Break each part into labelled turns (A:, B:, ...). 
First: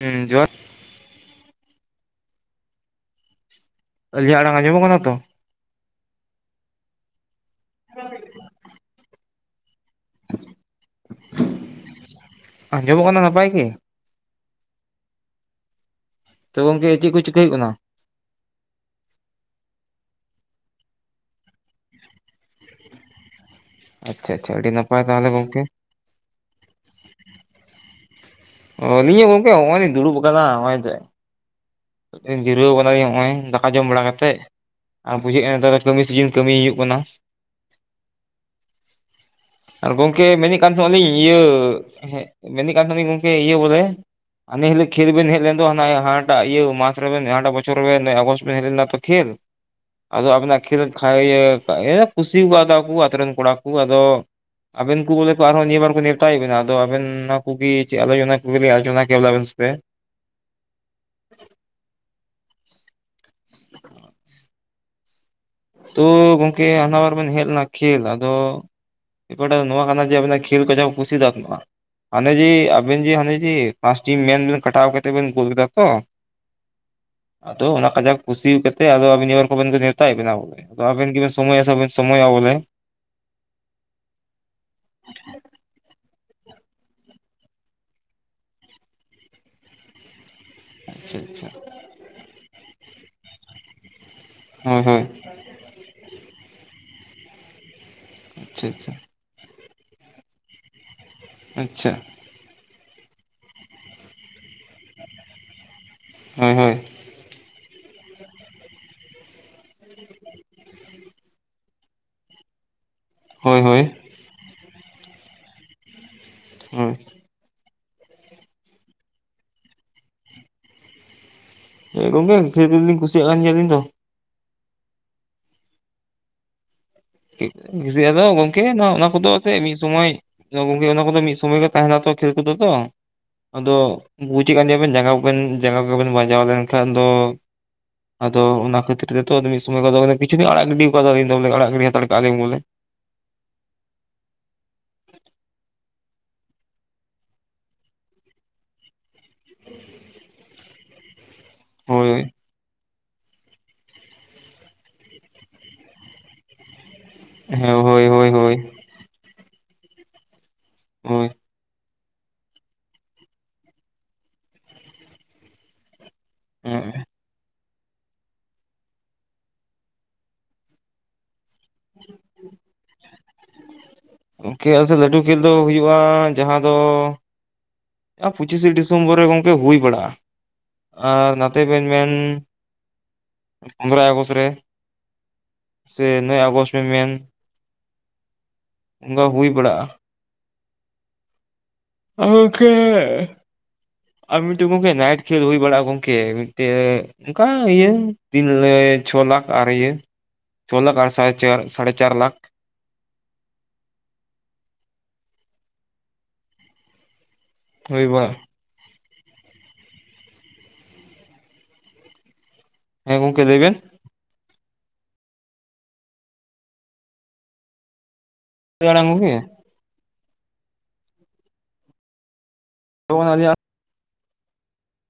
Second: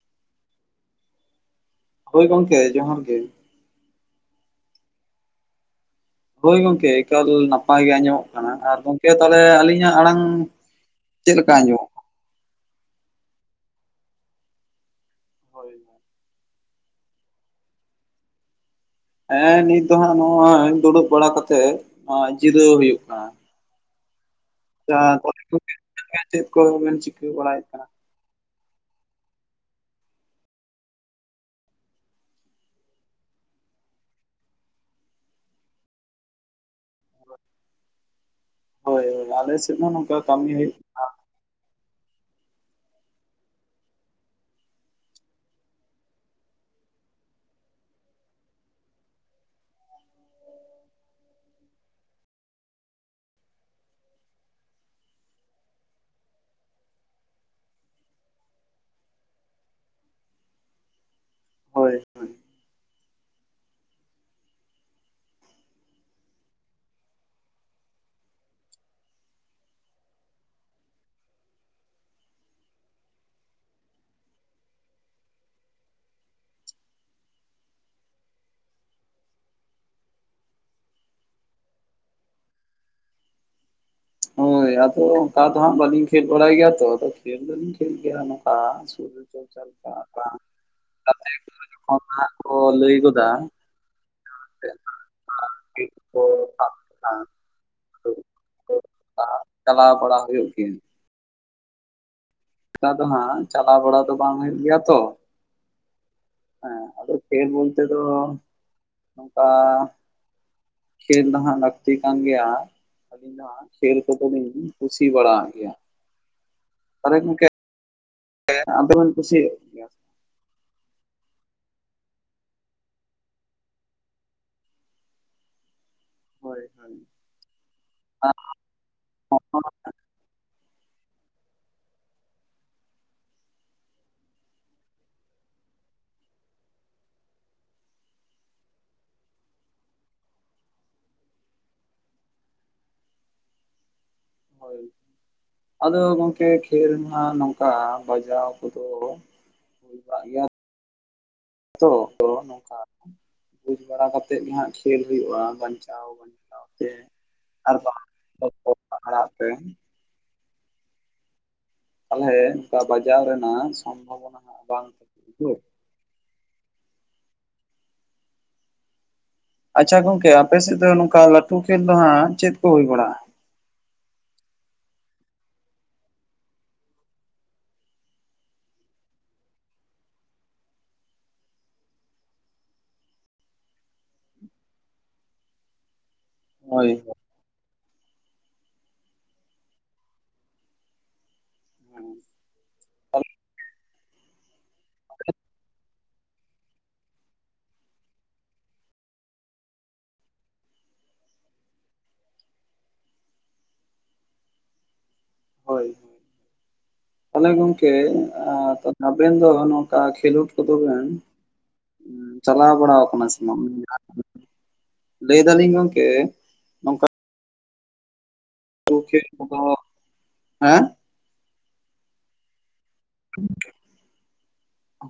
A: ᱩᱸ ᱡᱚᱦᱟᱨ
B: ᱦᱳᱭ ᱜᱚᱝᱠᱮ ᱡᱚᱦᱟᱨ ᱜᱮ᱾
A: ᱟᱹᱞᱤᱧᱟᱜ ᱟᱲᱟᱝ ᱟᱸᱡᱚᱢᱚᱜ ᱠᱟᱱᱟ ᱛᱚ?
B: ᱦᱳᱭ ᱜᱚᱝᱠᱮ ᱮᱠᱟᱞ ᱱᱟᱯᱟᱭ ᱜᱮ ᱟᱸᱡᱚᱢᱚᱜ ᱠᱟᱱᱟ, ᱟᱨ ᱜᱚᱝᱠᱮ ᱛᱟᱦᱞᱮ ᱟᱹᱞᱤᱧᱟᱜ ᱟᱲᱟᱝ ᱪᱮᱫ ᱞᱮᱠᱟ ᱟᱸᱡᱚᱢᱚᱜ?
A: ᱟᱸᱡᱚᱢᱚᱜ ᱠᱟᱱᱟ ᱱᱟᱯᱟᱭ ᱜᱤ᱾
B: ᱦᱳᱭ
A: ᱛᱚ ᱜᱚᱝᱠᱮ ᱪᱮᱜ ᱠᱩ ᱪᱤᱠᱟᱹ ᱦᱩᱭᱩᱜ ᱠᱟᱱᱟ?
B: ᱦᱮᱸ ᱱᱤᱛ ᱫᱚ ᱦᱟᱸᱜ ᱱᱚᱣᱟ ᱫᱩᱲᱩᱵ ᱵᱟᱲᱟ ᱠᱟᱛᱮᱜ ᱦᱚᱸ ᱡᱤᱨᱟᱹᱣ ᱦᱩᱭᱩᱜ ᱠᱟᱱᱟ᱾
A: ᱟᱪᱪᱷᱟ ᱟᱪᱪᱷᱟ ᱟᱹᱰᱤ ᱱᱟ
B: ᱡᱟᱸ [inaudible] ᱪᱮᱫ ᱠᱚᱨᱮ ᱵᱮᱱ ᱪᱤᱠᱟᱹ ᱵᱟᱲᱟᱭᱮᱜ ᱠᱟᱱᱟ?
A: ᱚ ᱟᱞᱤᱧ ᱦᱚᱸ ᱜᱚᱝᱠᱮ ᱦᱚᱸᱜᱼᱚᱭ ᱫᱷᱩᱲᱩᱵ ᱠᱟᱱᱟ ᱦᱚᱸᱜᱼᱚᱭ ᱪᱮᱜ ᱡᱤᱨᱟᱹᱣ ᱠᱟᱱᱟᱞᱤᱧ ᱦᱚᱜᱼᱚᱭ ᱫᱟᱠᱟ ᱡᱚᱢ ᱵᱟᱲᱟ ᱠᱟᱛᱮᱜ᱾ ᱟ ᱵᱩᱡᱷᱟᱹᱜ ᱠᱟᱱ ᱱᱮᱛᱟᱨ ᱫᱚ ᱠᱟᱹᱢᱤ ᱥᱤᱡᱤᱱ ᱠᱟᱹᱢᱤ ᱦᱩᱭᱩᱜ ᱠᱟᱱᱟ᱾
B: [inaudible] ᱦᱳᱭ ᱦᱳᱭ ᱟᱞᱮ ᱥᱮᱫ ᱦᱚᱸ
A: ᱟᱨ
B: ᱱᱚᱝᱠᱟ
A: ᱜᱚᱝᱠᱮ
B: ᱠᱟᱹᱢᱤ
A: ᱢᱮᱱᱮᱜ ᱠᱟᱱ
B: ᱦᱩᱭᱩᱜ ᱠᱟᱱᱟ
A: ᱛᱟᱦᱮᱱᱟᱞᱤᱧ ᱤᱭᱟᱹ ᱦᱮᱸᱜ ᱢᱮᱱᱮᱜ ᱠᱟᱱ ᱛᱟᱦᱮᱱᱤᱧ ᱜᱚᱝᱠᱮ ᱤᱭᱟᱹ ᱵᱚᱞᱮ ᱦᱟᱱᱮ ᱦᱤᱞᱟᱹᱜ ᱠᱷᱮᱞ ᱵᱮᱱ ᱦᱮᱜ ᱞᱮᱱ ᱫᱚ ᱦᱟᱱᱟ ᱟ ᱦᱟᱱᱟᱴᱟᱜ ᱤᱭᱟᱹ ᱢᱟᱥ ᱨᱮᱵᱮᱱ ᱦᱟᱴᱟᱜ ᱵᱚᱪᱷᱚᱨ ᱨᱮᱣᱮᱱ ᱚᱜᱚᱥᱴ [inaudible] ᱦᱮᱜ ᱞᱮᱱᱟ ᱛᱚ ᱠᱷᱮᱞ ᱟᱫᱚ ᱟᱵᱮᱱᱟᱜ ᱠᱷᱮᱞ [inaudible] ᱠᱩᱥᱤ ᱠᱟᱣᱫᱟᱜᱼᱟ ᱠᱚ ᱟᱛᱳ ᱨᱮᱱ ᱠᱚᱲᱟ ᱠᱚ ᱟᱫᱚ ᱟᱵᱮᱱ ᱠᱚ ᱵᱚᱞᱮ ᱠᱚ ᱟᱨᱦᱚᱸ ᱱᱤᱭᱟᱹ ᱵᱟᱨ ᱠᱚ ᱱᱮᱣᱛᱟᱭᱮᱜ ᱵᱮᱱᱟ ᱟᱫᱚ ᱟᱵᱮᱱ ᱚᱱᱟ ᱠᱚᱜᱮ ᱟᱞᱳᱪᱚᱱᱟ ᱠᱚ [inaudible] ᱟᱞᱳᱪᱱᱟ ᱠᱮᱭᱟ ᱟᱵᱮᱱ ᱥᱚᱛᱮ᱾
B: ᱦᱳᱭ ᱦᱳᱭ
A: [inaudible] ᱛᱚ ᱜᱚᱝᱠᱮ ᱦᱟᱱᱟ ᱵᱟᱨ ᱵᱮᱱ ᱦᱮᱜ ᱞᱮᱱᱟ ᱠᱷᱮᱞ ᱟᱫᱚ ᱵᱮᱯᱟᱨᱴᱟᱜ ᱱᱚᱣᱟ ᱠᱟᱱᱟ ᱡᱮ ᱟᱵᱮᱱᱟᱜ ᱠᱷᱮᱞ ᱠᱟᱡᱟᱜ ᱠᱩᱥᱤ ᱫᱟᱜ ᱛᱟᱦᱮᱱᱟ᱾ ᱦᱟᱱᱮ ᱡᱮ ᱟᱵᱮᱱ ᱡᱮ ᱦᱟᱱᱮ ᱡᱮ ᱯᱟᱸᱥᱴᱤ ᱢᱮᱱ ᱵᱮᱱ ᱠᱟᱴᱟᱣ ᱠᱟᱛᱮᱜ ᱵᱮᱱ ᱜᱳᱞ ᱠᱮᱫᱟ ᱛᱚ᱾ ᱟᱫᱚ ᱚᱱᱟ ᱠᱟᱡᱟᱠ ᱠᱩᱥᱤ ᱠᱟᱛᱮᱜ ᱟᱫᱚ ᱟᱵᱤᱱ [unintelligible] ᱱᱮᱣᱛᱟᱭᱮᱜ ᱵᱮᱱᱟ ᱵᱚᱞᱮ᱾ ᱛᱚ ᱟᱵᱮᱱ ᱜᱮᱵᱮᱱ ᱥᱚᱢᱚᱭᱚᱜᱼᱟ ᱵᱟᱵᱮᱱ ᱥᱚᱢᱚᱭᱚᱜᱼᱟ ᱵᱚᱞᱮ᱾
B: ᱦᱳᱭ ᱟᱫᱚ ᱚᱝᱠᱟ ᱫᱚ ᱦᱟᱸᱜ ᱵᱟᱞᱤᱧ ᱠᱷᱮᱞ ᱵᱟᱲᱟᱭ ᱜᱮᱭᱟ ᱛᱚ ᱟᱫᱚ ᱠᱷᱮᱞ ᱫᱚᱞᱤᱧ ᱠᱷᱮᱞ ᱜᱮᱭᱟ ᱱᱚᱝᱠᱟ [inaudible]
A: ᱟᱪᱪᱷᱟ ᱟᱪᱪᱷᱟ ᱦᱳᱭ
B: ᱚᱱᱟ ᱠᱚ ᱞᱟᱹᱭ ᱜᱚᱫᱟ
A: ᱦᱳᱭ ᱦᱳᱭ
B: [inaudible]
A: ᱟᱪᱪᱷᱟ ᱟᱪᱪᱷᱟ
B: [inaudible] ᱪᱟᱞᱟᱣ ᱵᱟᱲᱟ ᱦᱩᱭᱩᱜ ᱜᱮᱭᱟ᱾
A: ᱟᱪᱪᱷᱟ
B: ᱱᱮᱛᱟᱨ ᱫᱚ ᱦᱟᱸᱜ ᱪᱟᱞᱟᱣ ᱵᱟᱲᱟ ᱫᱚ ᱵᱟᱝ ᱦᱩᱭᱩᱜ ᱜᱮᱭᱟ ᱛᱚ᱾
A: ᱦᱳᱭ ᱦᱳᱭ
B: ᱦᱮᱸ ᱟᱫᱚ ᱠᱷᱮᱞ ᱵᱚᱞᱛᱮ ᱫᱚ ᱠᱟ ᱠᱷᱹᱮᱞ ᱫᱚᱦᱟᱸᱜ ᱞᱟᱹᱠᱛᱤ ᱠᱟᱱ ᱜᱮᱭᱟ,
A: ᱦᱳᱭ
B: [inaudible]
A: ᱦᱳᱭ
B: ᱠᱷᱮᱞ ᱠᱚᱫᱚᱞᱤᱧ ᱠᱩᱥᱤ ᱵᱟᱲᱟᱣᱟᱜ ᱜᱮᱭᱟ᱾
A: ᱦᱳᱭ
B: ᱛᱟᱦᱞᱮ ᱜᱚᱝᱠᱮ ᱠᱷᱮᱞ [unintelligible] ᱠᱩᱥᱤᱭᱟᱜ ᱜᱮᱭᱟ
A: ᱦᱮᱸ ᱜᱚᱝᱠᱮ ᱠᱷᱮᱞ ᱠᱚᱫᱚ ᱞᱤᱧ ᱠᱩᱥᱤᱭᱟᱜ ᱠᱟᱱ ᱜᱮᱭᱟ ᱟᱞᱤᱧ ᱫᱚ᱾
B: ᱦᱳᱭ ᱦᱳᱭ᱾
A: ᱠᱩᱥᱤᱭᱟᱜᱼᱟ ᱟᱫᱚ ᱜᱚᱝᱠᱮ ᱱᱚᱣᱟ ᱚᱱᱟ ᱠᱚᱫᱚ ᱥᱮ ᱢᱤᱜ ᱥᱚᱢᱚᱭ᱾ ᱟᱫᱚ ᱜᱚᱝᱠᱮ ᱚᱱᱟ ᱠᱚᱫᱚ ᱢᱤᱫ ᱥᱚᱢᱚᱭ ᱜᱮ ᱛᱟᱦᱮᱱᱟ ᱛᱚ ᱠᱷᱮᱞ ᱠᱚᱫᱚ ᱛᱚ᱾ ᱟᱫᱚ ᱵᱩᱡᱮᱜ ᱠᱟᱱ ᱜᱮᱭᱟ ᱵᱮᱱ ᱡᱟᱸᱜᱟ ᱠᱚᱵᱮᱱ ᱡᱟᱸᱜᱟ ᱠᱚᱵᱮᱱ ᱵᱟᱡᱟᱣ ᱞᱮᱱᱠᱷᱟᱱ ᱫᱚ ᱟᱫᱚ ᱚᱱᱟ ᱠᱷᱟᱹᱛᱤᱨ ᱛᱮ ᱛᱚ ᱢᱤᱫ ᱥᱚᱢᱚᱭ ᱠᱚᱫᱚ ᱠᱤᱪᱷᱩ ᱫᱤᱧ ᱟᱲᱟᱜ ᱜᱤᱰᱤᱣ ᱠᱟᱫᱟᱞᱤᱧ ᱫᱚ ᱵᱚᱞᱮ ᱟᱲᱟᱜ ᱜᱤᱰᱤ ᱦᱟᱛᱟᱲ ᱠᱟᱜ ᱞᱤᱧ ᱵᱚᱞᱮ᱾
B: ᱦᱳᱭ᱾ ᱟᱫᱚ ᱜᱚᱝᱠᱮ ᱠᱷᱮᱞ ᱢᱟ ᱱᱚᱝᱠᱟ ᱵᱟᱡᱟᱣ ᱠᱚᱫᱚ ᱦᱳᱭ ᱵᱟᱲᱟᱜ ᱜᱮᱭᱟ᱾ ᱟᱫᱚ
A: ᱦᱳᱭ
B: ᱛᱚ ᱱᱚᱝᱠᱟ᱾ ᱵᱩᱡᱽ ᱵᱟᱲᱟ ᱠᱟᱛᱮᱫ ᱜᱮ ᱦᱟᱸᱜ ᱠᱷᱮᱞ ᱦᱩᱭᱩᱜᱼᱟ ᱵᱟᱧᱪᱟᱣ ᱵᱟᱧᱪᱣ ᱛᱮ᱾
A: ᱦᱮᱸ
B: ᱟᱨ
A: ᱦᱳᱭ
B: ᱵᱟᱝ
A: ᱦᱳᱭ ᱦᱳᱭ
B: [inaudible] ᱟᱠᱷᱲᱟ ᱛᱮ᱾
A: ᱦᱳᱭ᱾
B: ᱛᱟᱞᱦᱮ ᱱᱚᱝᱠᱟ ᱵᱟᱡᱟᱣ ᱨᱮᱱᱟᱜ ᱥᱚᱢᱵᱷᱚᱵᱚᱱᱟ ᱦᱟᱸᱜ ᱵᱟᱝ ᱛᱟᱦᱮᱱᱟ ᱵᱩᱡᱷᱟᱹ᱾
A: ᱦᱮᱸ᱾
B: ᱟᱪᱪᱷᱟ ᱜᱚᱝᱠᱮ ᱟᱯᱮ ᱥᱮᱫ ᱫᱚ ᱱᱚᱝᱠᱟ ᱞᱟᱹᱴᱷᱩ ᱠᱷᱮᱞ ᱫᱚ ᱦᱟᱸᱜ ᱪᱮᱫ ᱠᱚ ᱦᱩᱭ ᱵᱟᱲᱟᱜᱼᱟ?
A: ᱜᱚᱝᱠᱮ ᱟᱞᱮ ᱥᱮᱫ ᱞᱟᱹᱴᱷᱩ ᱠᱷᱮᱞ ᱫᱚ ᱦᱩᱭᱩᱜᱼᱟ ᱡᱟᱦᱟᱸ ᱫᱚ ᱮᱼ ᱯᱚᱸᱪᱤᱥᱮ ᱰᱤᱥᱮᱢᱵᱚᱨ ᱨᱮ ᱜᱚᱝᱠᱮ ᱦᱩᱭ ᱵᱟᱲᱟᱜᱼᱟ᱾ ᱟᱨ ᱱᱟᱛᱮ ᱵᱮᱱ ᱢᱮᱱ ᱟᱨ ᱯᱚᱱᱮᱨᱚᱭ ᱟᱜᱚᱥᱴ ᱨᱮ᱾ ᱥᱮ ᱱᱚᱭ ᱟᱜᱚᱥᱴ ᱵᱮᱱ
B: ᱦᱳᱭ
A: ᱢᱮᱱ,
B: ᱦᱳᱭ
A: ᱚᱱᱠᱟ ᱦᱩᱭ ᱵᱟᱲᱟᱜᱼᱟ᱾ ᱟᱨ ᱜᱚᱝᱠᱮ ᱟᱨ ᱢᱤᱫᱴᱮᱡ ᱜᱚᱝᱠᱮ ᱱᱟᱭᱤᱴ ᱠᱷᱮᱞ ᱦᱩᱭ ᱵᱟᱲᱟᱜᱼᱟ ᱜᱚᱝᱠᱮ ᱢᱤᱫᱴᱮᱡ ᱚᱱᱠᱟ ᱤᱭᱟᱹ ᱛᱤᱱ ᱞᱮ ᱪᱷᱚ ᱞᱟᱠᱷ ᱟᱨ ᱤᱭᱟᱹ ᱪᱷᱚ ᱞᱟᱠᱷ ᱟᱨ ᱥᱟᱲᱮ ᱪᱟᱨ ᱥᱟᱲᱮ ᱪᱟᱨ ᱞᱟᱠᱷ᱾
B: ᱛᱟᱞᱦᱮ ᱜᱚᱝᱠᱮ
A: ᱦᱩᱭ ᱵᱟᱲᱟᱜ
B: ᱟᱨ ᱛᱚ ᱟᱵᱮᱱ ᱫᱚ ᱱᱚᱝᱠᱟ ᱠᱷᱮᱞᱳᱰ ᱠᱚᱫᱚ ᱵᱮᱱ ᱩᱸ ᱪᱟᱞᱟᱣ ᱵᱟᱲᱟᱣ
A: ᱦᱮᱸ
B: ᱠᱟᱱᱟ ᱥᱮ
A: ᱜᱚᱝᱠᱮ ᱞᱟᱹᱭ
B: ᱵᱟᱝ?
A: ᱵᱮᱱ
B: ᱞᱟᱹᱭ ᱫᱟᱞᱤᱧ ᱜᱚᱝᱠᱮ ᱵᱚᱞ
A: ᱟᱲᱟᱝ
B: ᱠᱷᱮᱞ
A: ᱜᱚᱝᱠᱮ
B: ᱠᱚᱫᱚ, ᱦᱮᱸ?
A: ᱟᱸᱡᱚᱢᱚᱜ ᱠᱟᱱᱟ ᱫᱞᱤᱧᱟᱜ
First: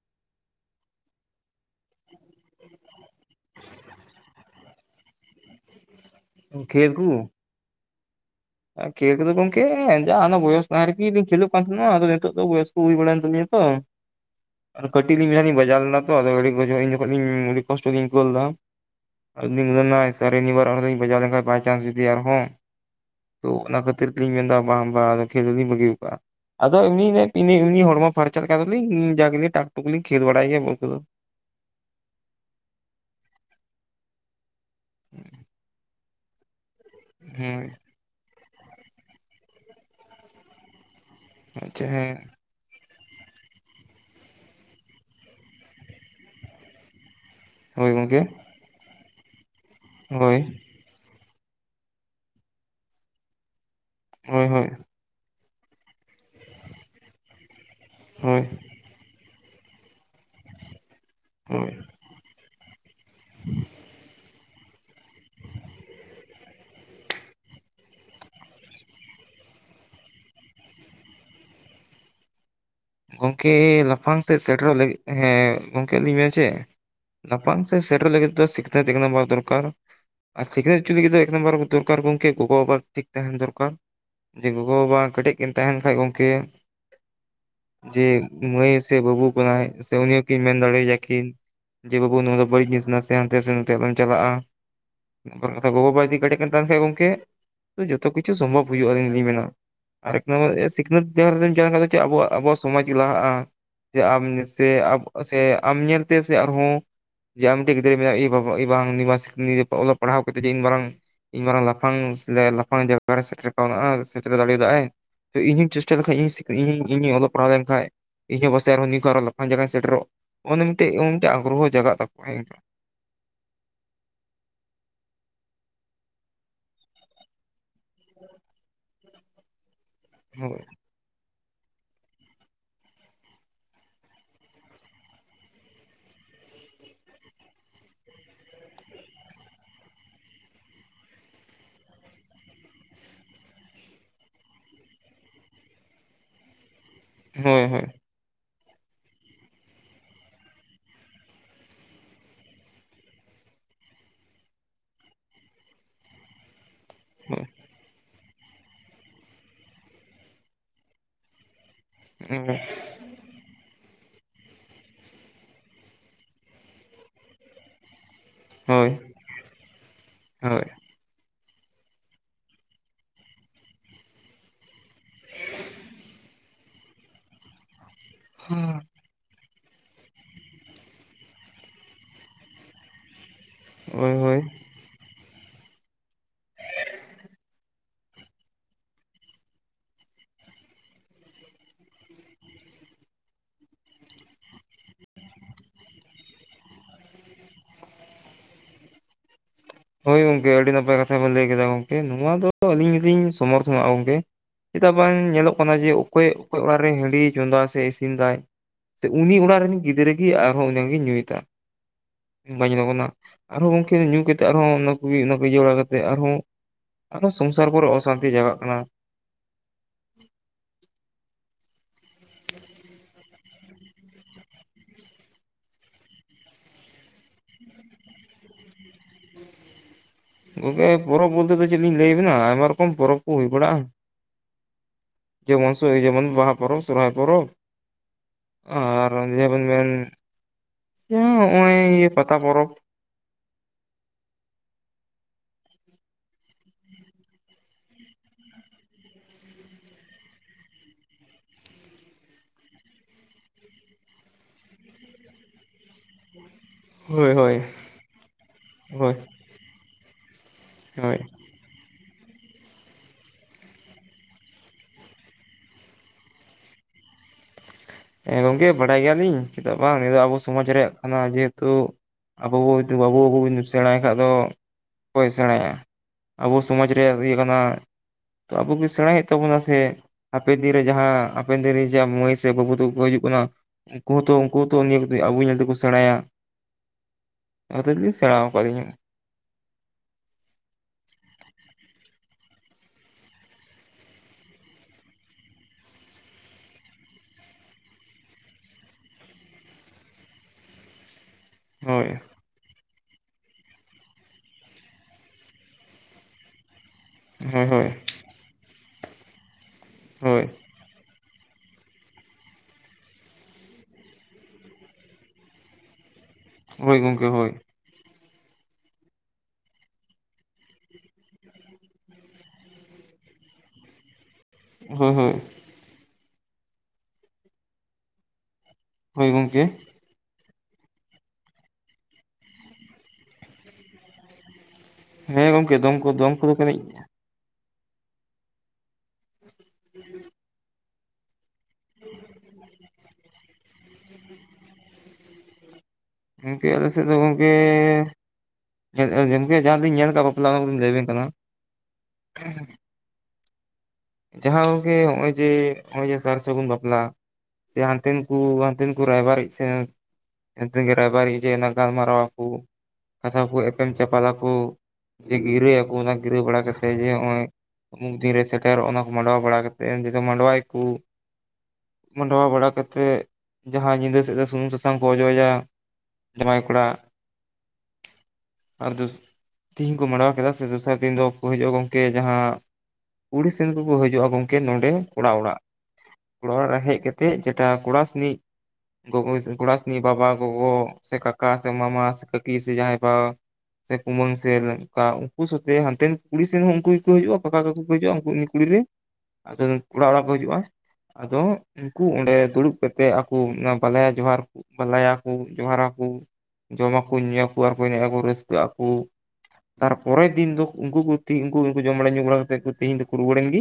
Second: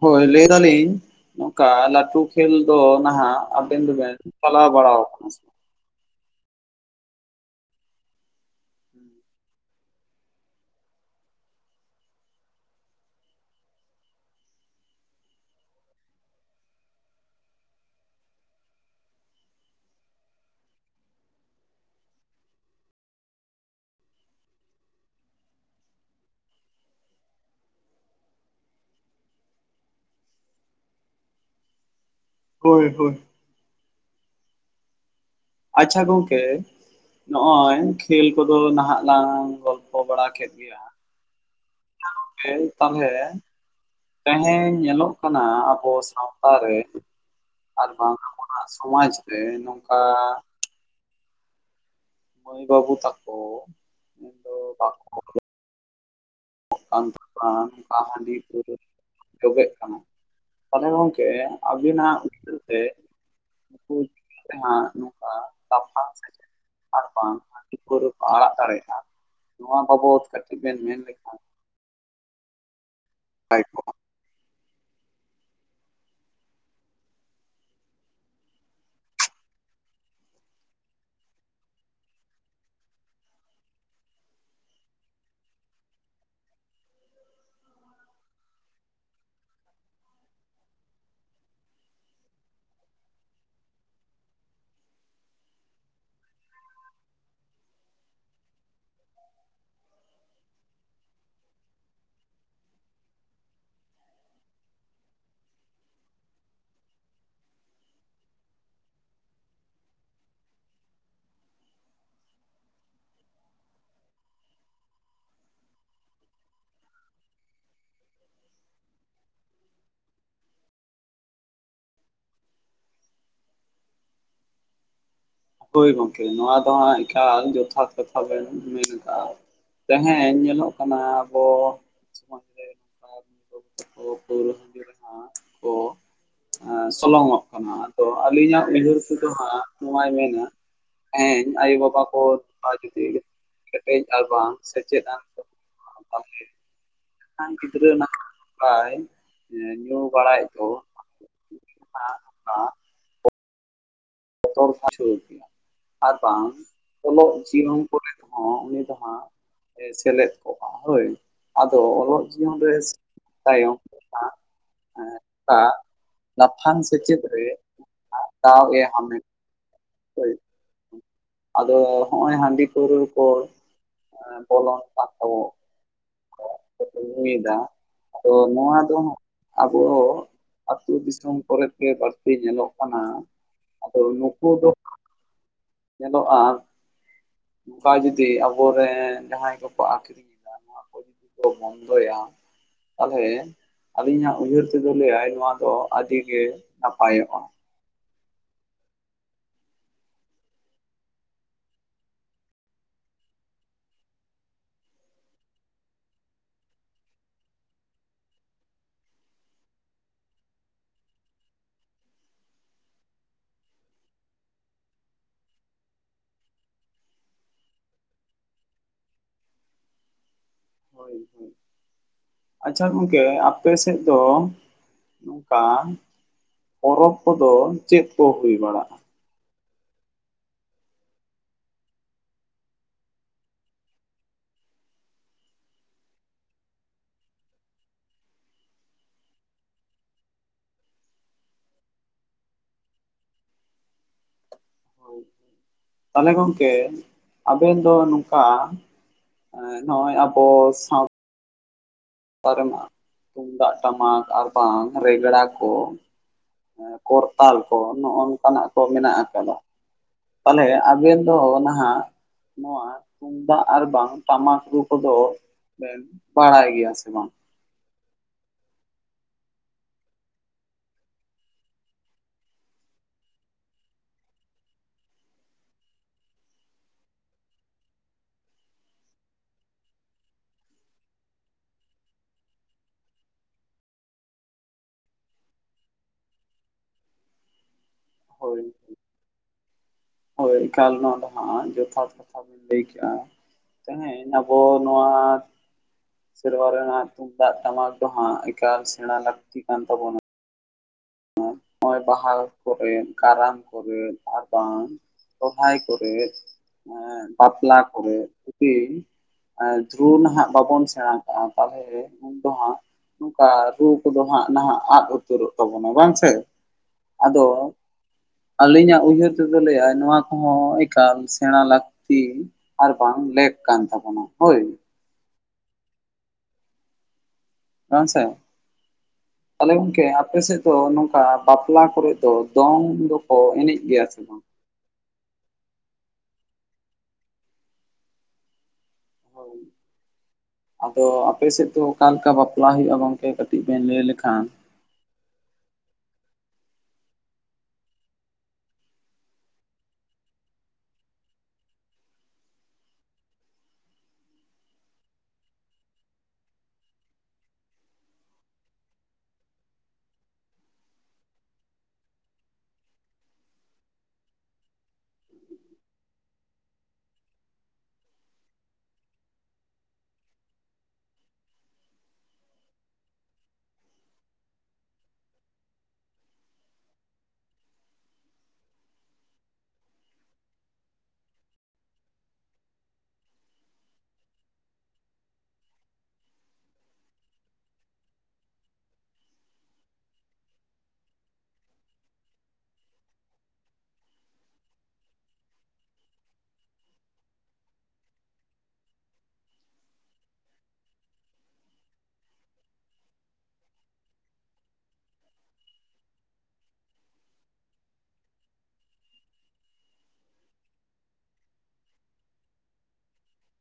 B: ᱦᱳᱭ ᱞᱟᱹᱭ ᱫᱟᱞᱤᱧ ᱱᱚᱝᱠᱟ ᱞᱟᱹᱴᱷᱩ ᱠᱷᱮᱞ ᱫᱚ ᱱᱟᱦᱟᱜ ᱟᱵᱮᱱ ᱫᱚᱵᱮᱱ ᱯᱟᱞᱟᱣ ᱵᱟᱲᱟᱣ ᱠᱟᱱᱟ ᱥᱮ ᱵᱟᱝ?
A: ᱠᱷᱮᱞ ᱠᱩ? ᱠᱷᱮᱞ ᱠᱚᱫᱚ ᱜᱚᱝᱠᱮ ᱡᱟ ᱚᱱᱟ ᱵᱚᱭᱚᱥ ᱛᱟᱸᱦᱮ ᱨᱮᱜᱮ ᱞᱤᱧ ᱠᱷᱮᱞᱳᱜ ᱠᱟᱱ ᱛᱟᱦᱮᱱᱟ ᱟᱫᱚ ᱱᱤᱛᱚᱜ ᱫᱚ ᱵᱚᱭᱚᱥ ᱠᱚ ᱦᱩᱭ ᱵᱟᱲᱟᱭᱮᱱ ᱛᱟᱹᱞᱤᱧᱟ ᱛᱚ
B: [inaudible]
A: ᱟᱨ ᱠᱟᱹᱴᱤᱡ ᱞᱤᱧ ᱢᱤᱫᱷᱟᱣ ᱞᱤᱧ ᱵᱟᱡᱟᱣ ᱞᱮᱱᱟ ᱛᱚ ᱟᱫᱚ ᱟᱹᱰᱤ ᱜᱚᱡᱚᱜᱼᱤᱧ ᱩᱱ ᱡᱚᱠᱷᱚᱡ ᱞᱤᱧ ᱟᱹᱰᱤ ᱠᱚᱥᱴᱚ ᱞᱤᱧ ᱟᱹᱭᱠᱟᱣ ᱞᱮᱫᱟ᱾ [unintelligible] ᱥᱟᱨᱤ ᱱᱤᱭᱟ ᱵᱟᱨ ᱟᱨ ᱦᱚᱸ ᱞᱤᱧ ᱵᱟᱡᱟᱣ ᱞᱮᱝᱠᱷᱟᱡ ᱵᱟᱭ ᱪᱟᱱᱥ ᱡᱩᱫᱤ ᱟᱨᱦᱚᱸ ᱛᱚ ᱚᱱᱟ ᱠᱷᱟᱹᱛᱤᱨ ᱛᱮᱞᱤᱧ ᱢᱮᱱᱫᱟ ᱵᱟᱝ ᱵᱟᱝ ᱟᱫᱚ ᱠᱷᱮᱞ ᱫᱚᱞᱤᱧ ᱵᱟᱹᱜᱤᱣ ᱠᱟᱜᱼᱟ᱾ ᱟᱫᱚ ᱮᱢᱱᱤ ᱤᱱᱟᱹ ᱮᱢᱱᱤ ᱦᱚᱲᱢᱚ ᱯᱷᱟᱨᱪᱟ ᱞᱮᱠᱟ ᱫᱩᱞᱤᱧ ᱡᱟ ᱜᱮᱞᱤᱧ ᱴᱟᱠ ᱴᱩᱠ ᱞᱤᱧ ᱠᱷᱮᱞ ᱵᱟᱲᱟᱭ ᱜᱮᱭᱟ ᱵᱚᱞ ᱠᱚ ᱫᱚ᱾
B: ᱦᱳᱭ ᱦᱳᱭ᱾
A: [inaudible]
B: ᱟᱪᱪᱷᱟ ᱜᱚᱝᱠᱮ,
A: ᱦᱳᱭ
B: ᱱᱚᱜᱼᱚᱭ ᱠᱷᱮᱞ ᱠᱚᱫᱚ ᱱᱟᱦᱟᱜ ᱞᱟᱝ ᱜᱚᱞᱯᱷᱚ ᱵᱟᱲᱟ ᱠᱮᱫ ᱜᱮᱭᱟ᱾
A: ᱟᱪᱪᱷᱟ ᱦᱮᱸ᱾
B: ᱛᱟᱞᱦᱮ ᱛᱮᱦᱮᱧ ᱧᱮᱞᱚᱜ ᱠᱟᱱᱟ ᱟᱵᱚ ᱥᱟᱶᱛᱟ ᱨᱮ᱾ ᱟᱨ
A: ᱦᱳᱭ
B: ᱵᱟᱝ
A: ᱜᱚᱝᱠᱮ
B: ᱟᱵᱚᱱᱟᱜ ᱥᱚᱢᱟᱡᱽ ᱨᱮ ᱱᱚᱝᱠᱟ
A: ᱦᱳᱭ
B: ᱢᱟᱹᱭ ᱵᱟᱹᱵᱩ ᱛᱟᱠᱚ
A: ᱦᱳᱭ
B: ᱮᱱᱫᱚ
A: ᱦᱳᱭ
B: ᱵᱟᱝ ᱠᱚ [unintelligible] ᱦᱟᱺᱰᱤ ᱯᱟᱹᱣᱨᱟᱹ ᱧᱩ
A: ᱦᱳᱭ
B: ᱡᱚᱵᱮᱜ ᱠᱟᱱᱟ ᱾ ᱚᱱᱮ ᱜᱚᱝᱠᱮ
A: ᱦᱳᱭ
B: ᱟᱵᱤᱱᱟᱜ ᱦᱩᱫᱤᱥ ᱛᱮ [unintelligible] ᱡᱟᱦᱟ ᱱᱚᱝᱠᱟ ᱞᱟᱯᱷᱟᱝ ᱥᱮᱪᱮᱫ ᱨᱟᱵᱟᱝ ᱦᱟᱺᱲᱤ ᱯᱟᱹᱣᱨᱟᱹ ᱠᱚ ᱟᱲᱟᱜ ᱫᱟᱲᱮᱭᱟᱜᱼᱟ, ᱱᱚᱣᱟ ᱵᱟᱵᱚᱛ ᱠᱟᱹᱴᱤᱡ ᱵᱮᱱ ᱢᱮᱱ ᱞᱮᱠ
A: ᱜᱚᱝᱠᱮ
B: ᱱᱟᱯᱟᱭ
A: ᱞᱟᱯᱷᱟᱝ ᱥᱮᱫ ᱥᱮᱴᱮᱨᱚᱜ ᱞᱟᱹᱜᱤᱫ ᱛᱮᱜᱮ ᱜᱚᱝᱠᱮ [unintelligible] ᱞᱟᱯᱷᱟᱝ ᱥᱮᱫ ᱥᱮᱴᱮᱨ ᱞᱟᱹᱜᱤᱫ ᱫᱚ ᱥᱤᱠᱷᱱᱟᱹᱛ ᱮᱠᱫᱚᱢ ᱫᱚᱨᱠᱟᱨ ᱟᱨ ᱥᱤᱠᱷᱱᱟᱹᱛ [unintelligible] ᱮᱠ ᱱᱟᱢᱵᱟᱨ ᱫᱚᱨᱠᱟᱨ ᱜᱚᱢᱠᱮ ᱜᱚᱜᱚ-ᱵᱟᱵᱟ ᱴᱷᱤᱠ ᱛᱟᱦᱮᱸᱱ ᱫᱚᱨᱠᱟᱨ᱾ ᱡᱮ ᱜᱚᱜᱚᱼᱵᱟᱵᱟ ᱠᱟᱹᱴᱤᱡ ᱠᱤᱱ ᱛᱟᱦᱮᱸᱱ ᱠᱷᱟᱱ ᱜᱚᱝᱠᱮ ᱡᱮ ᱢᱟᱹᱭ ᱥᱮ ᱵᱟᱹᱵᱩ ᱠᱟᱱᱟᱭ ᱥᱮ ᱩᱱᱤ ᱦᱚᱸᱠᱤᱱ ᱢᱮᱱ ᱫᱟᱲᱮᱭᱟ ᱠᱤᱱ᱾ ᱡᱮ ᱵᱟᱹᱵᱩ ᱱᱚᱣᱟ ᱫᱚ ᱵᱟᱹᱲᱤᱡ ᱡᱤᱱᱤᱥ ᱠᱟᱱᱟ ᱥᱮ, ᱦᱟᱱᱛᱮ ᱥᱮ ᱱᱚᱛᱮ ᱟᱞᱚᱢ ᱪᱟᱞᱟᱜᱼᱟ᱾ ᱱᱚᱝᱠᱟᱱᱟᱜ ᱠᱟᱛᱷᱟ ᱜᱚᱜᱚ ᱵᱟᱵᱟ ᱡᱩᱫᱤ ᱠᱮᱴᱮᱡ ᱠᱤᱱ ᱛᱟᱱ ᱠᱷᱟᱡ ᱜᱚᱝᱠᱮ ᱡᱚᱛᱚ ᱠᱤᱪᱷᱩ ᱥᱚᱢᱵᱷᱚᱵ ᱦᱩᱭᱩᱜᱼᱟ ᱟᱹᱞᱤᱧ ᱫᱚᱞᱤᱧ ᱢᱮᱱᱟ ᱟᱨ ᱥᱤᱠᱷᱱᱟᱹᱛ ᱡᱟᱦᱟᱸ ᱞᱮ ᱠᱷᱟᱱ ᱫᱚ ᱪ ᱟᱵᱚᱣᱟᱜ ᱟᱵᱚᱣᱟᱜ ᱥᱚᱢᱟᱡᱽ ᱞᱟᱦᱟᱜᱼᱟ ᱡᱮ ᱟᱢ ᱥᱮ ᱟᱵ ᱥᱮ ᱟᱢ ᱧᱮᱞᱛᱮ ᱥᱮ ᱟᱨᱦᱚᱸ ᱡᱮ ᱟᱢᱴᱮᱱ ᱜᱤᱫᱽᱨᱟᱹ ᱢᱮᱱᱟ [unintelligible] ᱱᱮ ᱚᱞᱚᱜ ᱯᱟᱲᱦᱟᱣ ᱠᱟᱛᱮᱫ ᱤᱱ ᱢᱟᱨᱟᱝ, ᱤᱱ ᱢᱟᱨᱟᱝ ᱞᱟᱯᱷᱟᱝ ᱥᱮ, ᱞᱟᱯᱷᱟᱝ ᱡᱟᱭᱜᱟ ᱨᱮ ᱥᱮᱴᱮᱨ ᱠᱟ [unintelligible] ᱥᱮᱴᱮᱨ ᱫᱟᱲᱮᱭᱟᱫᱟᱭ᱾ ᱛᱚ ᱤᱧᱦᱤᱧ ᱪᱮᱥᱴᱟ ᱞᱮᱠᱷᱟᱡ [unintelligible] ᱤᱧᱦᱤᱧ ᱞᱚᱜᱚ ᱡᱯᱲᱟᱣ ᱞᱮᱱᱠᱷᱟᱱ ᱤᱧᱦᱚᱸ ᱯᱟᱥᱮᱡ ᱟᱨᱦᱚᱸ ᱱᱤᱭᱟᱹ ᱠᱷᱚᱡ ᱟᱨᱚ ᱞᱟᱯᱷᱟᱝ ᱡᱟᱭᱜᱟᱧ ᱥᱮᱴᱮᱨᱚᱜ᱾ ᱚᱱᱮ ᱢᱤᱫᱴᱮᱡ ᱩᱱᱤ ᱴᱮᱡ ᱟᱜᱽᱨᱚᱦᱚ ᱡᱟᱜᱟ ᱛᱟᱠᱚᱣᱟ᱾
B: ᱦᱳᱭ ᱜᱚᱢᱠᱮ ᱱᱚᱣᱟ ᱫᱚ ᱦᱟᱸᱜ ᱮᱠᱟᱞ ᱡᱚᱛᱷᱟᱛ ᱠᱟᱛᱷᱟ ᱵᱮᱱ ᱢᱤᱞ ᱠᱟᱜᱼᱟ᱾ [unintelligible]
A: ᱦᱳᱭ
B: ᱧᱮᱞᱚᱜ ᱠᱟᱱᱟ ᱟᱵᱚ ᱥᱚᱢᱟᱡᱽ ᱨᱮ [unintelligible] [unintelligible] ᱥᱚᱞᱚᱝᱼᱚᱜ ᱠᱟᱱᱟ, ᱟᱫᱚ ᱟᱹᱞᱤᱧᱟᱜ ᱩᱭᱦᱟᱹᱨ ᱠᱚᱫᱚ ᱦᱟᱸᱜ, ᱱᱚᱣᱟᱭ ᱢᱮᱱ᱾ ᱱᱟᱸᱜ, ᱛᱮᱦᱮᱸᱧ ᱟᱭᱳ-ᱵᱟᱵᱟ ᱠᱚ [unintelligible] ᱠᱮᱴᱮᱡ ᱟᱨ ᱵᱟᱝ ᱥᱮᱪᱮᱫ ᱟᱱ [unintelligible] [unintelligible]
A: ᱦᱳᱭ ᱦᱳᱭ
B: ᱜᱤᱫᱽᱨᱟᱹᱱᱟ ᱟᱭ ᱧᱩ ᱵᱟᱲᱟᱭ ᱮᱫ ᱠᱚ [unintelligible] [unintelligible] ᱟᱨ ᱵᱟᱝ ᱚᱞᱚᱜ ᱡᱤᱭᱚᱱ ᱠᱚᱨᱮᱫ ᱦᱚᱸ ᱩᱱᱤ ᱫᱚ ᱦᱟᱸᱜ, ᱮ ᱥᱮᱞᱮᱫ ᱠᱚᱜᱼᱟ, ᱦᱳᱭ᱾ ᱟᱫᱚ ᱚᱞᱚᱜ
A: ᱦᱳᱭ
B: ᱡᱤᱭᱚᱱ ᱨᱮ ᱛᱟᱭᱚᱢ ᱦᱟᱸᱜ ᱮᱸ ᱫᱟᱜ ᱞᱟᱯᱷᱟᱝ ᱥᱮᱪᱮᱫ ᱨᱮ ᱫᱟᱣ ᱮ ᱦᱟᱢᱮᱴ ᱾ ᱦᱳᱭ, ᱟᱫᱚ ᱦᱚᱸᱜᱼᱚᱭ ᱦᱟᱺᱰᱤ ᱯᱟᱹᱣᱨᱟᱹ ᱨᱮᱠᱚ [unintelligible] ᱫᱚ ᱱᱚᱣᱟ ᱫᱚ ᱟᱵᱚ ᱟᱹᱛᱩ ᱫᱤᱥᱚᱢ ᱠᱚᱨᱮᱫ ᱜᱮ ᱵᱟᱹᱲᱛᱤ ᱧᱮᱞᱚᱜ ᱠᱟᱱᱟ᱾ ᱟᱫᱚ
A: ᱦᱳᱭ
B: ᱱᱩᱠᱩ ᱫᱚ ᱧᱮᱞᱚᱜ-ᱟ ᱱᱚᱝᱠᱟ ᱡᱩᱫᱤ ᱟᱵᱚᱨᱮᱱ ᱡᱟᱦᱟᱸᱭ ᱠᱚᱠᱚ ᱟᱠᱷᱨᱤᱧ ᱠᱚᱣᱟ ᱱᱚᱣᱟ ᱠᱚ ᱡᱩᱫᱤ ᱠᱚ ᱵᱚᱱᱫᱚᱭᱟᱼᱼ ᱛᱟᱦᱞᱮ ᱟᱹᱞᱤᱧᱟᱜ ᱩᱭᱦᱟᱹᱨ ᱛᱮᱫᱚ ᱞᱟᱹᱭᱟᱭ ᱱᱚᱣᱟ ᱫᱚ ᱟᱹᱰᱤ ᱜᱮ ᱱᱟᱯᱟᱭᱚᱜᱼᱟ᱾
A: ᱦᱚᱭ ᱜᱚᱝᱠᱮ ᱟᱹᱰᱤ ᱱᱟᱯᱟᱭ ᱠᱟᱛᱷᱟ ᱵᱮᱱ ᱞᱟᱹᱭ ᱠᱮᱫᱟ ᱜᱚᱝᱠᱮ᱾ ᱱᱚᱣᱟ ᱫᱚ ᱟᱹᱞᱤᱧ ᱞᱤᱧ ᱥᱚᱢᱚᱨᱛᱷᱚᱱᱚᱜᱼᱟ ᱜᱚᱝᱠᱮ᱾ ᱪᱮᱫᱟᱜ ᱵᱟᱝ ᱧᱮᱞᱚᱜ ᱠᱟᱱᱟ ᱡᱮ ᱚᱠᱚᱭ, ᱚᱠᱚᱭ ᱚᱲᱟᱜ ᱨᱮ ᱦᱟᱺᱰᱤ ᱪᱚᱸᱫᱟ ᱥᱮ ᱤᱥᱤᱱ ᱫᱟᱭ ᱾ ᱩᱱᱤ ᱚᱲᱟᱜ ᱨᱮᱱ ᱜᱤᱫᱽᱨᱟᱹᱜ ᱜᱮ ᱟᱨᱦᱚᱸ ᱩᱱᱟᱹᱝᱮ ᱧᱩᱭ ᱫᱟ᱾ ᱵᱟᱝ ᱧᱮᱞᱚᱜ-ᱟ, ᱟᱨᱦᱚᱸ ᱜᱚᱝᱠᱮᱱ ᱧᱩ ᱠᱟᱛᱮᱫ ᱛᱮ ᱟᱨᱦᱚᱸ ᱚᱱᱟ ᱠᱚᱭᱮ ᱚᱱᱟ ᱠᱚ ᱤᱭᱟᱹ ᱵᱟᱲᱟ ᱠᱟᱛᱮ ᱟᱨᱦᱚᱸ ᱟᱨ ᱦᱚᱸ ᱥᱚᱝᱥᱟᱨ ᱯᱚᱨᱮ ᱚᱥᱟᱱᱛᱤ ᱡᱟᱜᱟᱜ ᱠᱟᱱᱟ᱾
B: ᱦᱚᱭ ᱦᱚᱭ, ᱟᱪᱪᱷᱟ ᱜᱚᱝᱠᱮ ᱟᱯᱮ ᱥᱮᱫ ᱫᱚ ᱱᱚᱝᱠᱟᱱ ᱯᱚᱨᱚᱵᱽ ᱠᱚᱫᱚ ᱪᱮᱫ ᱠᱚ ᱦᱩᱭ ᱵᱟᱲᱟᱜ-ᱟ?
A: ᱜᱚᱝᱠᱮ ᱯᱚᱨᱚᱵᱽ ᱵᱚᱞᱛᱮ ᱫᱚ ᱪᱮᱫ ᱞᱤᱧ ᱞᱟᱹᱭ ᱟᱵᱮᱱᱟ ᱟᱭᱢᱟ ᱨᱚᱠᱚᱢ ᱯᱚᱨᱚᱵᱽ ᱠᱚ ᱦᱩᱭ ᱵᱟᱲᱟᱜᱼᱟ ᱾ ᱡᱮᱢᱚᱱ ᱥᱚ ᱡᱮᱢᱚᱱ ᱵᱟᱦᱟ ᱯᱚᱨᱚᱵᱽ, ᱥᱚᱨᱦᱟᱭ ᱯᱚᱨᱚᱵᱽ ᱾ ᱟᱨ ᱡᱟᱦᱟᱸ ᱵᱮᱱ ᱢᱮᱱ ᱡᱟᱸᱦᱟ ᱦᱚᱜᱼᱚᱭ ᱤᱭᱟᱹ ᱯᱟᱛᱟ ᱯᱚᱨᱚᱵᱽ ᱾
B: ᱛᱟᱞᱦᱮ ᱜᱚᱝᱠᱮ ᱟᱵᱮᱱ ᱫᱚ ᱱᱚᱝᱠᱟ ᱮᱸ ᱱᱚᱜᱼᱚᱭ ᱟᱵᱚ ᱥᱟᱶ [unintelligible] ᱨᱮᱢᱟ [inaudible] ᱛᱩᱢᱫᱟᱜ ᱴᱟᱢᱟᱠ ᱟᱨᱵᱟᱝ ᱨᱮᱜᱽᱲᱟ ᱠᱚ
A: ᱦᱳᱭ ᱦᱳᱭ
B: ᱠᱚᱨᱛᱟᱞ ᱠᱚ ᱱᱚᱜᱼᱚ ᱱᱚᱝᱠᱟᱱᱟᱜ ᱠᱚ
A: ᱦᱳᱭ
B: ᱢᱮᱱᱟᱜ ᱟᱠᱟᱫᱟ ᱾ ᱛᱟᱞᱦᱮ ᱟᱵᱮᱱ
A: ᱦᱳᱭ
B: ᱫᱚ ᱱᱟᱦᱟᱜ ᱱᱚᱣᱟ ᱛᱩᱢᱫᱟᱜ ᱟᱨ ᱵᱟᱝ ᱴᱟᱢᱟᱠ ᱨᱩ ᱠᱚᱫᱚᱱ ᱵᱮᱱ ᱵᱟᱲᱟᱭ ᱜᱮᱭᱟ ᱥᱮ ᱵᱟᱝ?
A: ᱦᱮᱸ ᱜᱚᱝᱠᱮ ᱵᱟᱰᱟᱭ ᱜᱮᱭᱟᱞᱤᱧ ᱪᱮᱫᱟᱜ ᱵᱟᱝ ᱱᱤᱭᱟᱹ ᱫᱚ ᱟᱵᱚ ᱥᱚᱢᱟᱡᱽ ᱨᱮᱭᱟᱜ ᱠᱟᱱᱟ ᱡᱮᱦᱮᱛᱩ ᱟᱵᱚ ᱦᱚᱭᱛᱳ ᱵᱟᱹᱵᱩ ᱠᱚᱵᱤᱱ ᱥᱮᱬᱟᱭ ᱠᱷᱟᱡ ᱫᱚ ᱚᱠᱚᱭ ᱥᱮᱬᱟᱭᱟ ᱾ ᱟᱵᱚ ᱥᱚᱢᱟᱡᱽ ᱨᱮᱭᱟᱜ ᱤᱭᱟᱹ ᱠᱟᱱᱟ ᱛᱚ ᱟᱵᱚ ᱜᱮ ᱥᱮᱬᱟᱭ ᱦᱩᱭᱩᱜ ᱛᱟᱵᱚᱱᱟ ᱥᱮ, ᱦᱟᱯᱮᱱ ᱫᱤᱱ ᱨᱮ ᱡᱟᱦᱟᱸ ᱦᱟᱯᱮᱱ ᱫᱤᱱ ᱨᱮ ᱡᱮ ᱢᱟᱹᱭ ᱥᱮ ᱵᱟᱵᱩ ᱛᱟ ᱠᱚ ᱦᱤᱡᱩᱜ ᱠᱟᱱᱟ ᱩᱱᱠᱩ ᱦᱚᱸᱛᱚ ᱩᱱᱠᱩ ᱦᱚᱸᱛᱚ ᱱᱤᱭᱟᱹ ᱟᱵᱚ ᱧᱮᱞ ᱛᱮᱠᱚ ᱥᱮᱸᱬᱟᱭᱟ ᱾ [inaudible] ᱥᱮᱸᱬᱟ ᱟᱠᱟᱫ
B: ᱦᱳᱭ
A: ᱞᱤᱧᱟ ᱾
B: ᱦᱳᱭ ᱮᱠᱟᱞ ᱱᱚᱣᱟ ᱫᱚ ᱦᱟᱸᱜ ᱡᱚᱛᱷᱟᱛ ᱠᱟᱛᱷᱟ ᱵᱤᱱ ᱞᱟᱹᱭ ᱠᱮᱫᱼᱟ ᱾ ᱛᱮᱦᱮᱧ ᱟᱵᱚ ᱱᱚᱣᱟ ᱥᱮᱨᱣᱟ ᱨᱮᱱᱟᱜ ᱛᱩᱢᱫᱟᱜ ᱴᱟᱢᱟᱠ ᱫᱚ ᱦᱟᱸᱜ ᱮᱠᱟᱞ ᱥᱮᱬᱟ ᱞᱟᱹᱠᱛᱤ ᱠᱟᱱ ᱛᱟᱵᱚᱱᱟ ᱾ ᱱᱚᱸᱜ-ᱚᱭ
A: ᱦᱳᱭ
B: ᱵᱟᱦᱟ ᱠᱚᱨᱮ ᱠᱟᱨᱟᱢ ᱠᱚᱨᱮ ᱟᱨᱵᱟᱝ ᱥᱚᱨᱦᱟᱭ ᱠᱚᱨᱮ ᱮ
A: ᱦᱳᱭ
B: ᱵᱟᱯᱞᱟ
A: ᱦᱳᱭ
B: ᱠᱚᱨᱮ [unintelligible]
A: ᱦᱳᱭ
B: ᱱᱟᱦᱟᱜ ᱵᱟᱵᱚᱱ ᱥᱮᱸᱬᱟ ᱠᱟᱜᱼᱟ ᱛᱟᱦᱚᱞᱮ ᱩᱱ ᱫᱚ ᱦᱟᱸᱜ ᱱᱚᱝᱠᱟ ᱨᱩ ᱠᱚᱫᱚ ᱦᱟᱸᱜ ᱱᱟᱦᱟᱜ ᱟᱫ ᱩᱛᱟᱹᱨᱚᱜ ᱛᱟᱵᱚᱱᱟ ᱵᱟᱝ ᱥᱮ ᱾
A: ᱦᱳᱭ
B: [inaudible]
A: ᱜᱚᱢᱠᱮ
B: ᱟᱫᱚ
A: ᱦᱳᱭ
B: ᱟᱹᱞᱤᱧᱟᱜ ᱩᱭᱦᱟᱹᱨ ᱛᱮᱫᱚ ᱞᱟᱹᱭᱟᱭ ᱱᱚᱣᱟ ᱠᱚᱦᱚᱸ ᱮᱠᱟᱞ ᱥᱮᱬᱟ ᱞᱟᱹᱠᱛᱤ ᱾ ᱟᱨ ᱵᱟᱝ ᱞᱮᱠ ᱠᱟᱱ ᱛᱟᱵᱚᱱᱟ ᱦᱳᱭ ᱾
A: ᱦᱳᱭ ᱦᱳᱭ ᱾
B: ᱵᱟᱝ ᱥᱮ ᱾
A: ᱦᱳᱭ
B: [inaudible]
A: ᱜᱚᱢᱠᱮ
B: ᱛᱟᱦᱞᱮ ᱜᱚᱝᱠᱮ ᱟᱯᱮ ᱥᱮᱫ ᱫᱚ ᱱᱚᱝᱠᱟ ᱵᱟᱯᱞᱟ ᱠᱚᱨᱮ ᱫᱚ ᱫᱚᱝ ᱫᱚᱠᱚ ᱮᱱᱮᱡ ᱜᱮᱭᱟ ᱥᱮ ᱵᱟᱝ?
A: ᱦᱮᱸ ᱜᱚᱝᱠᱮ ᱫᱚᱝ ᱠᱚ ᱫᱚᱝ ᱠᱚᱫᱚ ᱠᱚ ᱮᱱᱮᱡ ᱜᱮᱭᱟ ᱾ [inaudible]
B: ᱟᱫᱚ ᱟᱯᱮᱥᱮᱫ ᱫᱚ ᱚᱠᱟ ᱞᱮᱠᱟ ᱵᱟᱯᱞᱟ ᱦᱩᱭᱩᱜᱼᱟ ᱜᱚᱝᱠᱮ ᱠᱟᱹᱴᱤᱡ ᱵᱮᱱ ᱞᱟᱹᱭ ᱞᱮᱠᱷᱟᱱ
A: ᱜᱚᱝᱠᱮ ᱟᱞᱮ ᱥᱮᱫ ᱫᱚ ᱜᱚᱝᱠᱮ ᱜᱚᱝᱠᱮ ᱡᱟᱦᱟᱸ ᱛᱤᱱᱟᱹᱜ ᱤᱧ ᱧᱮᱞ ᱠᱟᱜ ᱵᱟᱯᱞᱟ ᱚᱱᱟ ᱠᱚᱞᱤᱧ ᱞᱟᱹᱭ ᱟᱵᱮᱱ ᱠᱟᱱᱟ ᱾ ᱡᱟᱦᱟᱸ ᱜᱚᱝᱠᱮ ᱱᱚᱜᱼᱚᱭ ᱡᱮ ᱱᱚᱜᱼᱚᱭ ᱡᱮ ᱥᱟᱨ ᱥᱟᱹᱜᱩᱱ ᱵᱟᱯᱞᱟ ᱥᱮ ᱦᱟᱱᱛᱮᱱ ᱠᱚ ᱦᱟᱱᱛᱮᱱ ᱠᱚ ᱨᱟᱭᱵᱟᱨᱤᱡ ᱥᱮ ᱚᱱᱛᱮᱱ ᱜᱮ ᱨᱟᱭᱵᱟᱨᱤᱡ ᱡᱮ ᱜᱟᱞᱢᱟᱨᱟᱣ ᱟᱠᱚ ᱠᱟᱛᱷᱟ ᱠᱚ ᱮᱯᱮᱢ ᱪᱟᱯᱟᱞ ᱟᱠᱚ ᱾ ᱡᱮ ᱜᱤᱨᱟᱹᱭ ᱟᱠᱚ ᱚᱱᱟ ᱜᱤᱨᱟᱹ ᱵᱟᱲᱟ ᱠᱟᱛᱮ ᱜᱮ ᱦᱚᱸᱜ-ᱚᱭ ᱚᱢᱩᱠ ᱫᱤᱱ ᱨᱮ ᱥᱮ ᱴᱮᱨᱚᱜ ᱚᱱᱟ ᱠᱚ ᱢᱟᱰᱣᱟ ᱵᱟᱲᱟ ᱠᱟᱛᱮ ᱢᱟᱰᱣᱟᱭ ᱟᱠᱚ ᱾ ᱢᱟᱰᱣᱟ ᱵᱟᱲᱟ ᱠᱟᱛᱮᱫ ᱡᱟᱦᱟᱸ ᱧᱤᱫᱟᱹ ᱥᱮᱫ ᱫᱚ ᱥᱩᱱᱩᱢ ᱥᱟᱥᱟᱝ ᱠᱚ ᱚᱡᱚᱜ ᱟᱭᱟ ᱡᱟᱢᱟᱭ ᱠᱚᱲᱟ ᱾ [inaudible] ᱟᱫᱚ [inaudible] ᱛᱤᱦᱤᱧ ᱠᱚ ᱢᱟᱸᱰᱟᱣᱟ ᱠᱮᱫᱟ ᱥᱮ ᱫᱚᱥᱟᱨ ᱫᱤᱱ ᱫᱚᱠᱚ ᱦᱤᱡᱩᱜᱼᱟ ᱜᱚᱝᱠᱮ ᱡᱟᱦᱟᱸ ᱠᱩᱲᱤ ᱥᱮᱱ ᱠᱚᱠᱚ ᱦᱤᱡᱩᱜᱼᱟ ᱜᱚᱝᱠᱮ ᱱᱚᱰᱮ ᱠᱚᱲᱟᱜ ᱚᱲᱟᱜ᱾ ᱚᱲᱟᱜ ᱚᱲᱟᱜ ᱦᱮᱡ ᱠᱟᱛᱮᱫ ᱪᱮᱛᱟ ᱠᱚᱲᱟ ᱥᱮᱱᱤᱡ ᱜᱚᱜᱚ ᱥᱮ ᱠᱚᱲᱟ ᱥᱤᱱᱤ ᱵᱟᱵᱟ ᱜᱚᱜᱚ ᱥᱮ ᱠᱟᱠᱟ ᱥᱮ ᱢᱟᱢᱟ ᱥᱮ ᱠᱟᱠᱤ ᱥᱮ ᱡᱟᱦᱟᱸᱭ ᱵᱟ ᱥᱮ ᱠᱩᱢᱟᱹᱝ ᱥᱮᱞ ᱚᱱᱠᱟ ᱩᱱᱠᱩ ᱥᱟᱛᱮ ᱦᱟᱱᱛᱮᱱ ᱠᱩᱲᱤ ᱥᱮᱱ ᱦᱚᱸ ᱩᱱᱠᱩ ᱜᱮᱠᱚ ᱦᱤᱡᱩᱼᱟ ᱠᱟᱠᱟ ᱠᱟᱠᱩ ᱦᱤᱡᱩᱜᱼᱟ ᱩᱱᱠᱩ ᱩᱱᱤ ᱠᱩᱲᱤᱨᱮᱱ ᱟᱫᱚ ᱠᱚᱲᱟ ᱚᱲᱟᱜ ᱠᱚ ᱦᱤᱡᱩᱜᱼᱟ᱾ ᱟᱫᱚ ᱩᱱᱠᱩ ᱚᱸᱰᱮ ᱫᱩᱲᱩᱵ ᱠᱟᱛᱮᱜ ᱟᱠᱚ ᱚᱱᱟ ᱵᱟᱞᱟᱭᱟ ᱡᱚᱦᱟᱸᱨ ᱵᱟᱞᱟᱭᱟ ᱠᱚ ᱡᱚᱦᱟᱸᱨᱟᱠᱚ, ᱡᱚᱢ ᱟᱠᱚ ᱧᱩᱭ ᱟᱠᱚ ᱟᱨ ᱠᱚ ᱮᱱᱮᱡ ᱟᱠᱚ ᱨᱟᱹᱥᱠᱟᱹᱜ ᱟᱠᱚ᱾ ᱛᱟᱨᱯᱚᱨᱮᱨ ᱫᱤᱱ ᱫᱚ ᱩᱱᱠᱩ ᱠᱚ ᱛᱤ ᱩᱱᱠᱩ ᱩᱱᱠᱩ ᱡᱚᱢ ᱵᱟᱲᱟ ᱧᱩ ᱵᱟᱲᱟ ᱠᱟᱛᱮᱫ ᱛᱤᱦᱤᱧ ᱫᱚᱠᱚ ᱨᱩᱭᱟᱹᱲᱮᱱ ᱜᱮ,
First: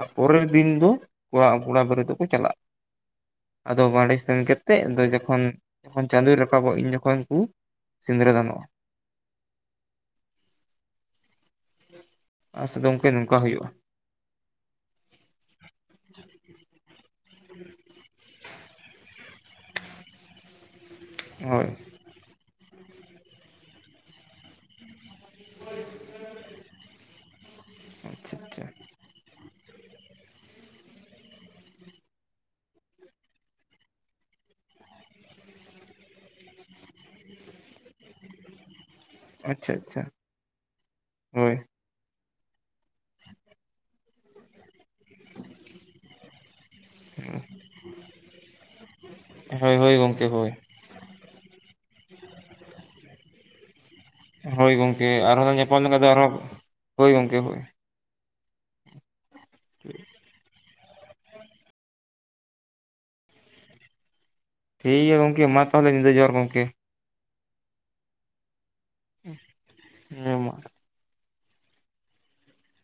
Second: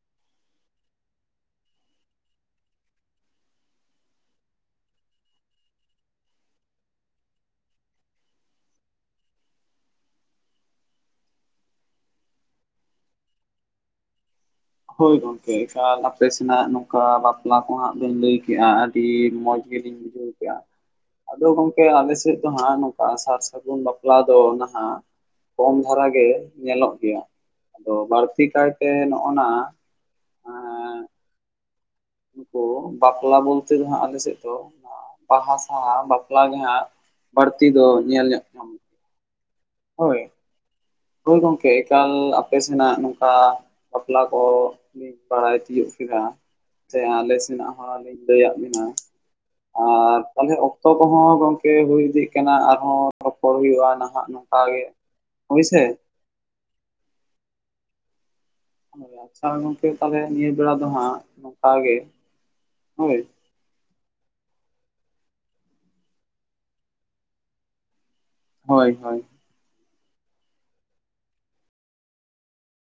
A: ᱟᱨ ᱯᱚᱨᱮᱨ ᱫᱤᱱ ᱫᱚ ᱠᱚᱲᱟ ᱠᱚᱲᱟ ᱵᱟᱹᱨᱮ ᱛᱮᱠᱚ ᱪᱟᱞᱟᱜᱼᱟ᱾ ᱟᱫᱚ ᱵᱟᱲᱮ ᱥᱮᱱ ᱠᱟᱛᱮᱜ ᱟᱫᱚ ᱡᱚᱠᱷᱚᱱ ᱡᱚᱠᱷᱚᱱ ᱪᱟᱸᱫᱚᱭ ᱨᱟᱠᱟᱵᱚᱜ ᱩᱱ ᱡᱚᱠᱷᱚᱱ ᱠᱚ ᱥᱤᱸᱫᱽᱨᱟᱹ ᱫᱟᱱᱚᱜᱼᱟ᱾
B: [inaudible]
A: ᱟᱞᱮ ᱥᱮᱫ ᱫᱚ ᱜᱚᱝᱠᱮ ᱱᱚᱝᱠᱟ ᱦᱩᱭᱩᱜ-ᱟ᱾
B: ᱦᱳᱭ ᱜᱚᱝᱠᱮ ᱮᱠᱟᱞ ᱟᱯᱮ ᱥᱮᱱᱟᱜ ᱱᱚᱝᱠᱟ ᱵᱟᱯᱞᱟ ᱠᱚ ᱦᱟᱸᱜ ᱵᱮᱱ ᱞᱟᱹᱭ ᱠᱮᱜ-ᱟ ᱟᱨ ᱟᱹᱰᱤ ᱢᱚᱸᱡᱽ ᱜᱮᱞᱤᱧ ᱵᱩᱡᱷᱟᱹᱣ ᱠᱮᱜ-ᱟ ᱟᱫᱚ
A: ᱦᱳᱭ
B: ᱜᱚᱝᱠᱮ ᱟᱞᱮ ᱥᱮᱫ ᱦᱚᱸᱜ-ᱚᱭ ᱱᱚᱝᱠᱟ ᱥᱟᱨ ᱥᱟᱹᱜᱩᱱ ᱵᱟᱯᱞᱟ ᱫᱚ ᱱᱟᱦᱟᱜ ᱠᱚᱢ ᱫᱷᱟᱨᱟ ᱜᱮ ᱧᱮᱞᱚᱜ ᱜᱮᱭᱟ, ᱟᱫᱚ
A: ᱟᱪᱪᱷᱟ
B: ᱵᱟᱹᱲᱛᱤ
A: ᱟᱪᱪᱷᱟ
B: ᱠᱟᱭᱛᱮ ᱱᱚᱜ-ᱱᱟ ᱱᱩᱠᱩ ᱵᱟᱯᱞᱟ ᱵᱚᱞᱛᱮ ᱫᱚ ᱦᱟᱸᱜ ᱟᱞᱮ ᱥᱮᱫ ᱫᱚ ᱵᱟᱦᱟ ᱥᱟᱣᱦᱟ ᱵᱟᱯᱞᱟ ᱜᱮ ᱦᱟᱸᱜ ᱵᱟᱹᱲᱛᱤ ᱫᱚ ᱧᱮᱞ ᱧᱚᱜ ᱧᱟᱢᱚᱜ ᱠᱟᱱᱟ᱾
A: ᱟᱪᱪᱷᱟ᱾ ᱟᱪᱪᱷᱟ
B: ᱦᱳᱭ᱾ ᱦᱳᱭ ᱜᱚᱝᱠᱮ ᱮᱠᱟᱞ ᱟᱯᱮ ᱥᱮᱱᱟᱜ ᱱᱚᱝᱠᱟ ᱵᱟᱯᱞᱟ ᱠᱚ ᱞᱤᱧ ᱵᱟᱲᱟᱭ ᱛᱤᱭᱳᱜ ᱠᱮᱫᱟ, ᱥᱮ ᱟᱞᱮ ᱥᱮᱱᱟᱜ ᱦᱚᱸ ᱞᱤᱧ ᱞᱟᱹᱭᱟᱫ ᱵᱮᱱᱟ᱾
A: ᱦᱳᱭ ᱦᱳᱭ ᱜᱚᱝᱠᱮ ᱦᱳᱭ᱾
B: ᱛᱟᱞᱦᱮ ᱚᱠᱛᱚ ᱠᱚᱦᱚᱸ ᱜᱚᱝᱠᱮ ᱦᱩᱭ ᱤᱫᱤᱜ ᱠᱟᱱᱟ ᱟᱨᱦᱚᱸ ᱨᱚᱯᱚᱲ ᱦᱩᱭᱩᱜ-ᱟ ᱱᱟ
A: ᱦᱳᱭ ᱜᱚᱝᱠᱮ ᱟᱨᱦᱚᱸ ᱞᱟᱝ ᱧᱟᱯᱟᱢ ᱞᱮᱠᱷᱟᱱ ᱫᱚ ᱟᱨᱦᱚᱸ ᱦᱳᱭ ᱜᱚᱝᱠᱮ ᱦᱳᱭ᱾
B: ᱦᱳᱭ ᱟᱪᱪᱷᱟ ᱜᱚᱝᱠᱮ ᱛᱟᱞᱦᱮ ᱱᱤᱭᱟᱹ ᱵᱮᱲᱟ ᱫᱚ ᱦᱟᱸᱜ ᱱᱚᱝᱠᱟ ᱜᱮ, ᱦᱳᱭ?
A: ᱴᱷᱤᱠ ᱜᱮᱭᱟ ᱜᱚᱝᱠᱮ ᱢᱟ ᱛᱟᱦᱚᱞᱮ ᱧᱤᱫᱟᱹ ᱡᱚᱦᱟᱨ ᱜᱚᱝᱠᱮ᱾
B: ᱦᱳᱭ ᱦᱳᱭ᱾
A: ᱦᱮᱸ ᱢᱟ᱾